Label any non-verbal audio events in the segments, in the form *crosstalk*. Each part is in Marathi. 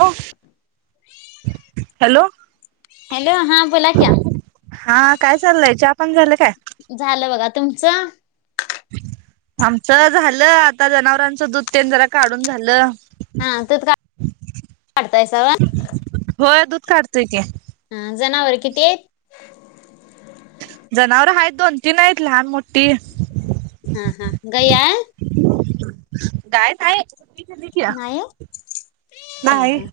हॅलो. *unintelligible* हॅलो हॅलो हा बोला क्या हा काय चाललंय चा पण झाल काय. झालं बघा तुमचं? आमचं झालं आता जनावरांचं दूध तेन जरा काढून झालं. हा त का काढताय साव होय दूध काढतोय की हा जनावर किती ये जनावर हायेत दोन तीन हायेत लहान मोठ हा हा गाई य काय ताई नाही हा नाही हा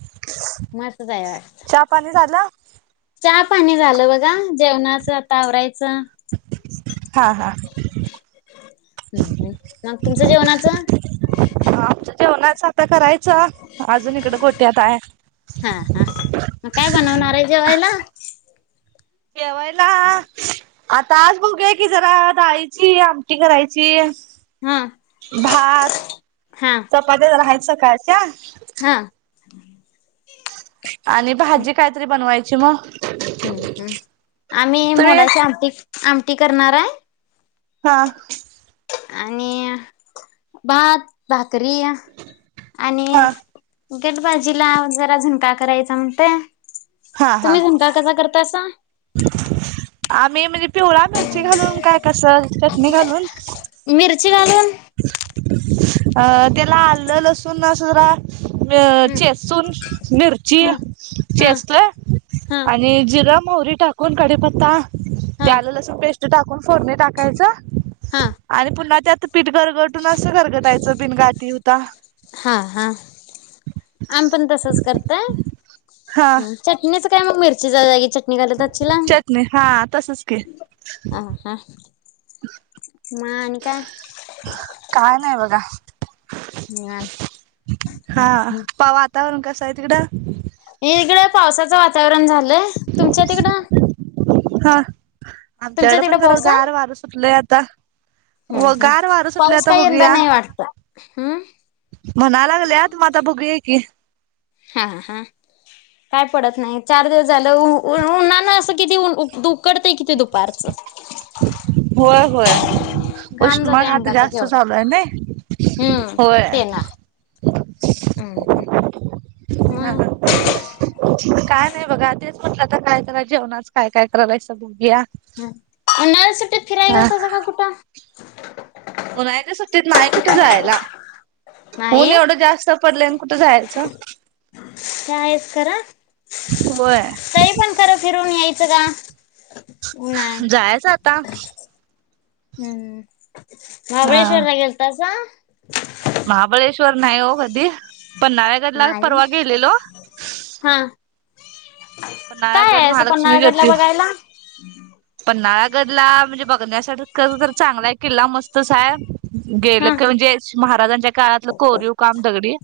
मस्तच आहे वाटत चहा पाणी झाला. चहा पाणी झालं बघा जेवणाचं आता आवरायचं च हा हा हम्म हम्म मग तुमचं जेवणाचं. आमचं जेवणाच आता कराय अजून इकड गोठ्यात आहे. हा हा मग काय बनवणार आहे जेवायला जेवायला. आता आज बूक नाही की जरा दाळीची आमटी करायची हा भात हा चपात्या जरा हायेत सकाळयच्या हा. आणि भाजी कायतरी बनवाय जमा्हा. *unintelligible* हम्म हम् आम्ही तुम्ही मोडा शमती. आमटी करणार आहे. हा. आणि भात भात. त्री आणि हा गेटबाजीला जरा अजून का करायच म्हणत. तुम्ही झुणका कसा करताा. आमही म्ह पिवळा मिरची घालून काय कस चटणी घालून. मिरची घालून अ त्याला आललंलसून ना सु जरा. ह चेसून मिरची ह ह चेसले आणि जिरम. मोहरी टाकन कडे पता. ह त्यालं लसण पेस्ट टाकून फोडणे टाकायच हा आणि पुन्हा त्यात. पीठ कर कटून असं खरगटायचं पिनघाती होता. आम पण तसच करत हा च. काय मग मिरची. निघालतातचील. तसंच क. ह हा मान का. काय नाही बघा हा पवाता. तिकड. हेगळ पावसाचं वातावरण झालं. तुमच्या तिकडं? हा. तुमच्या आमच्याकड तिकडं पण जरा पाऊस हाय? गार वार सुटलं. कत्ता. हम्म हम् पाऊस काय यंदा नाही वाटत हम्म? म्हणाय लागल्या आत म आता बघ की. हा हा काय पडत नाही चार दिवस झालं उन्हाना. कितीन उकडतं किती दुपारच. होय होय घाम जाते उष्माघात आता अंगाचा जास्त केवढा. चालू आहे नाही हम्म होय ते ना हम्म हम्. ह काय नाही बघा तेच म्हटलं आता काय तर जेवणाच काय काय करायलायसा बघूया. हम *unintelligible* ते फिराय हा गेलतासा का कुठं? *inaudible* उन्हाळ्याच्या सुट ट्टीत नाही कुठ जायला, ऊन नाही एवढं जास्त पडलंय आणि कुठं जायचं. ते आहेच खरं होय. च जरा. जायच आता. हम्म महाबळेश्वरला गेलतासा? महाबळेश्व श्वर नाही वो कधी. पन्हाळगड ला नाही परवा गेलेलो. हा काय पन्हाळगड, आहे असं महालक्ष्मी, पन्हाळगडला जोती बघायला? पन्हाळगड ला म्हणजे बघण्यासाठी खर तर चांगलाय, किल्ला मस्तच आहे. गेलं हा की म्हणजे महाराजांच्या काळातलं कोरीव काम दगडी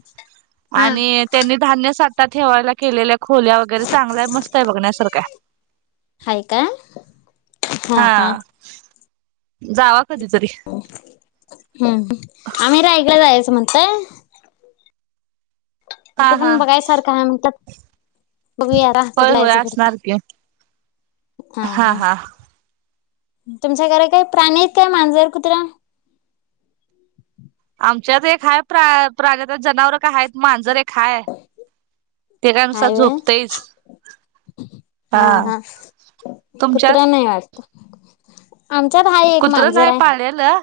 हा आणि त्यांनी धान्य सा ठेवायला केलेल्या खोल्या वगैरे चांगल्या आह मस्त आहे बघण्यासारखं. हाय काय? हा हा. जावा कधीतरी हम्म. आम्ही रायगड जायच म्हण तोय. हा तिथं पण हा बघायसारखं हाय म्हनत्यात, बघूया आता कधी होय होय जायचं घडतय. असणार की हा हा. तुमच्याकडे काय प्राणी आहेत काय मांजर, कुत्र? आमच्यात एक हाय प्र प्राणी, आणि जनावर काय हायत. मांजर एक हाय ते काय नुसता हाय व्हय झोपतईच. हा कुत्रा तुमच्यात? नाही *inaudible* आमच्यात हाय एक कुत्र मांजर नाही हाय. पाळलेलं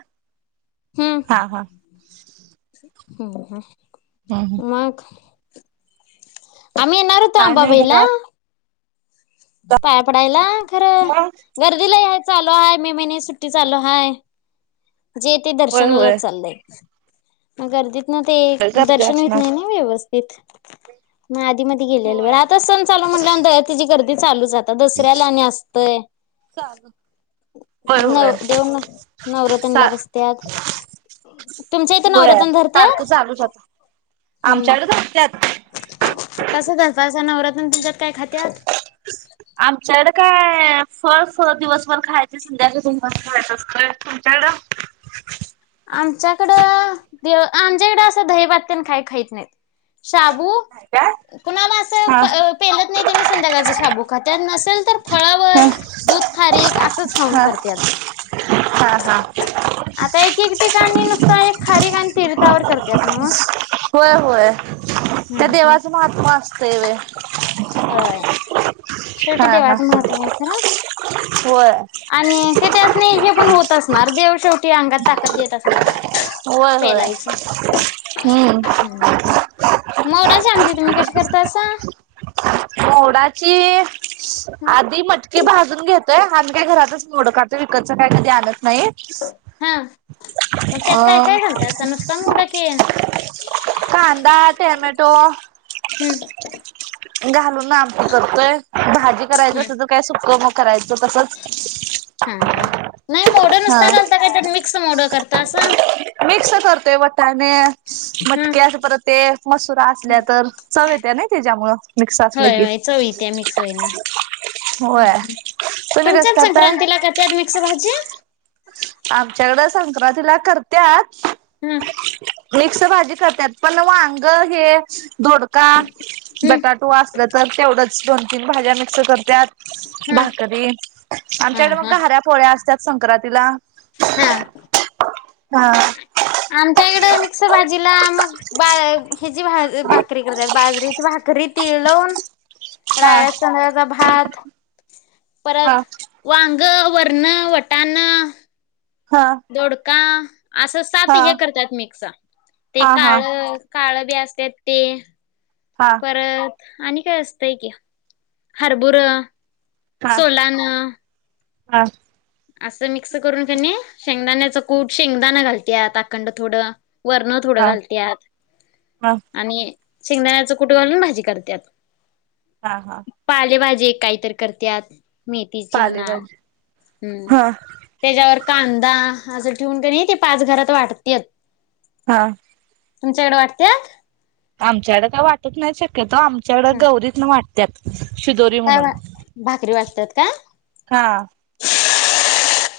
हा हा. हम्म हम. मग? आम्ही येणार होतो काय नाही आंबाबाईला, बघा पाया पडायला. खरं गर्दी लय हाय चालू हाय, मे महिने सुट्टी चालू हाय, जे ते होय होय दर्शनालाच चाललंय. अगरदी ना ते गर्दी दर्शन होेत असणार. नाही ना व्यवस्थ यथ मग आीध्ये गेले होय आताच सण चाल म्हणल्याची करत चालूात आता दुसऱ्यालाणी असतंय चालू होय होय नव देव सा नवरातनला बसत तुमच्या इथं होय नवरत्न धरते सारखं चालूच आता हम्म आमच्याकडे करत्यात. कस करत असं नवरातन तुमच्यात काय खात्यात आमच्याकडे काय फळ फ दिवसभर खायचे संध्याकाळी मस्तत असत तुमच्याकड आमच्याकडं आमच्याकडे असं दही पात्या खही खायत नाहीत शबू नाही काय? कोुणाम हा पहि तने चिंता काू खत्यात नसेल तर फळावर हा दूध खारीक असंच खाऊन हा करत हा हा आता एक कि का आणि नुसतं खारे का आणि तीर्थावर करते ना होय होय. त्या देवाच महात्मा असत तेवे हो शेवटी हा देवाचं महत्व आहे खरा वर आणि तेथ अस नाही हे पण होत असणार देव शेवटी ते अंगात ताकद देत असणार होय होय पेलायची हम्म मोडा शमती तुम्ही कशी करता असा मोडाची आधी मटकीे भाजून घेतं आज काय घरातच मोडं काढतोय, विकतच काय? कधी आणतं नाही. *unintelligible* मग त्यात काय अ काय घालतासा, नुसता मोड की, कांदा, टेमँटो घालून ना आमटी करतोय, भाजी *unintelligible* सुक्क मुग करायचं. तसंच ह ह नाही मोड हा नुसता घालता काय? मिक्स मोड करतासा मिक्स करतोय बटाणे हा मटके असं परत ते मसुरा असल्या तर चव येत्या, ना त्याच्यामुळं मिक्स असं, होय की होय चव येत्या मिक्स होईना होय तुम्ही कसं तुमच्यात करतात? संक्रांतीला करत्यात मिक्स भाजी आमच्याकडे सांग *unintelligible* त्यात हम मिक्स भाजी करत्यात पण वांग हे दोडका, हम्म बटाटो असलं, तर तेवढंच दोन तीन भाज्या मिक्स करत्यात. हम्म भाकरी हा आमच्याकडे हा मग घाऱ्या पोळ्या असत्यात. संक्रांती ला हा हा आमच्या इकडं मिक्स भाजी तिला, मग बाजरीची भाकरी करत्यात बाजरीची भाकरी तिळ लावून हा राळ्याच्या तांदळाचा भात हा परत वांग वरण, वटाण हा का असं सात हा हे करत्यात, मिक्स ते हा हा काळ काळ बी अस ते ते हा हा परत आणि काय? असतंय कि हरबुर हा सोलान हा असं मिक्स करून कनी शेंगदाण्याचं कूड शेंगदाणा घालते आ आाखंड थोडं. वर्ण थोडं घालतेत हा आणि शेंगदाण्याच कुठे घलून भाजी करतात. हा हा. जे काहीत करतत. मेथीची म्हणा. पालेभाजी हा त्याच्यावर कांदा. असं ठेवून का नाही पाच घरात वाटतात. हा. तुमच्याकडे वाटतात. आमच्याकड का वाटत नाही शक्यतो आ त्याच्याकडं गौरीत न वाट त्यात काय वा भाकरी वाटतात का.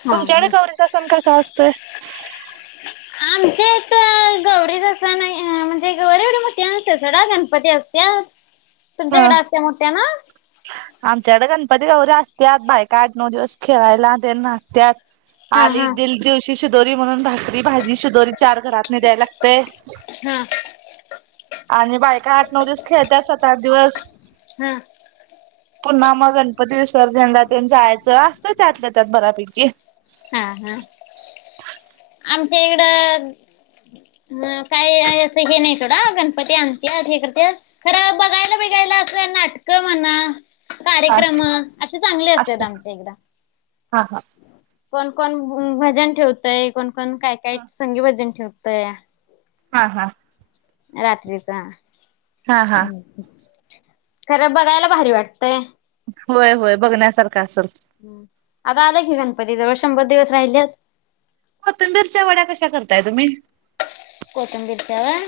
हा तुमच्या कडे हा. गौरीचा सण कसा असतोय. आमच्या इथ गौरी जस नाही, म्हणजे गौरी एवढी मोठी नते, सडा गणपती असत्यात. तुमच्याकडे असते मोठ्या ना. आमच्याड गणपती गौऱ्या असत्याात, बायक आठ नऊ दिवस खेळायला ते नाचत्याात. हा आली हा. दिल दिवशी सु दरी म्हणून भाकरी. भाजी शिदोरी चार घरातली द्यायला लागते. ह आणि बायका आठ नऊ दिवस, खेळत सात आठ दिवस. हा. पुन्हा मग गणपती विसर्जनला त्यां जायचं, असतं त्यातल्या त्यात बऱ्यापैकी. हा हा आमच्या इकडं अ काय असं हे नाही, सोडा गणपती आणत्यात हे करत्यात, खरं बघायला बिघायला असं नाटकं म्हणा. हा. कार्यक्रम असे चांगले असत, आमचे इकडं. हा हा. कोण कोण भजन ठेवतय कोण पण काय काय संगी भजन ठेवत तेया हा हा. रात्रीचा. हा अ हा खरं बघायला भारी वाटतंय. होय होय बघण्यासारखं. असेल. आता आलं कि, गणपती जवळ श शंभर दिवस राहिलेत. कोथिंबीरच्या वड्या कशा करताय तुम्ही. कोथंबीरच वय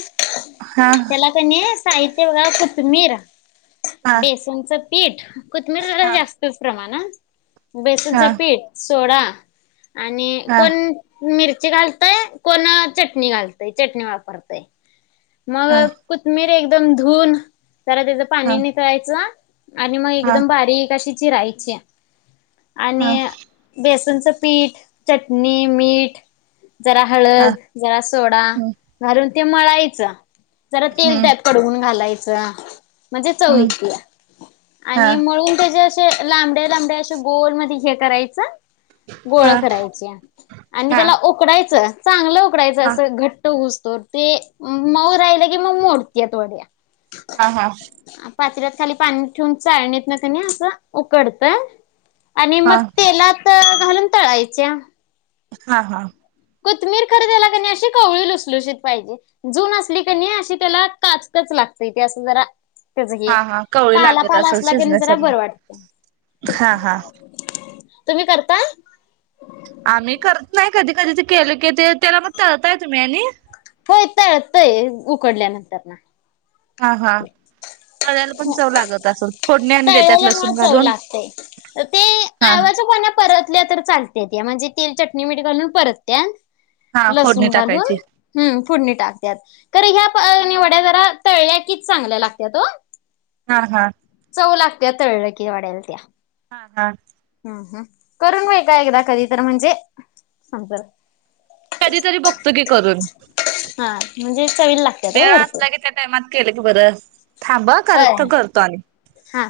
हा त्याला कनाय साहित्य बघा. कोथमीर.. हा बेसनच पीठ कोथबिरीला हा जास्तच प्रमाणात व *inaudible* हा बेसनचं हा पीठ सोडा. आणि हा कोण मिर *unintelligible* घालतय कोणा चटणी घालत. ते चटणी वापरतेय. मग हा कुथमिर एक एकदम धुून जरा त्याचं पाणी नि कळायचं. आणि मग हा एकदम बारीक अशी चिरायचे हा आणि बेस तुमचं पीठ चटणी मीठ जरा हा हळद जरा सोडा हम्म घरून ते मळायचं जरा तेल हम्म त्यात कडवून घालायचं. जाहा *unintelligible* म्हणजे चव हम्म येतीय हा आणि म्हणून त्याच्या लांबड्या लांबड्या अे गोल मध्ये हे करायचं. हा गोळ करायची आणि हा त्याला उकडायचं. चांगलं पकायचं हा असं घट घसतो ते मऊ राहिलं की मग मोडते थोड्या. हा हा. पाचऱ्यात खाली पाणी ठेऊून चाळणी न क नाही असं उकडतंय आणि मग तेला तर घालून तळायच्या हा हा कोथमीर खर त्याला कणी अशी कवळी लुसलुशीत पाहिजे जून असली कणी अशी त्याला काचकच लागते इ ते असं जरा त्याच हा हे हा कवळी पाला लागत पाला असं असला कणी जरा शिजण्यासाठीार बरं वाटतय. हा हा तुम्ही करता आम्ही करत नाही कधी कधी ते केले की ते त्याला मग तळताय तुम्ही आणि होय तळतय उकडल्यानंतर ना हा हा चळायला पण चव लागत असल तळल्यामुळे चव लागते ते हा आवळाच्या पाणा परत तर चालत म्हणजे ते चट मठ घालून परत्या हा फोडणी लसूण घालून टाकायची हम् फोडणी टाकत्यात खर ह्या निवड्या जरा तळ्या कीच चांगल्या लागत्या ओ हा हा चऊ लागत तळ कि वाड्याला त्या हा हा ह ह करून बयगा का एकदा कधी तर म्हणजे समजल कधीतरी बघतो की करून हा म्हणजे चवी लाग त्यात भरप केलकी बर थांबा करत करतो आणि हा.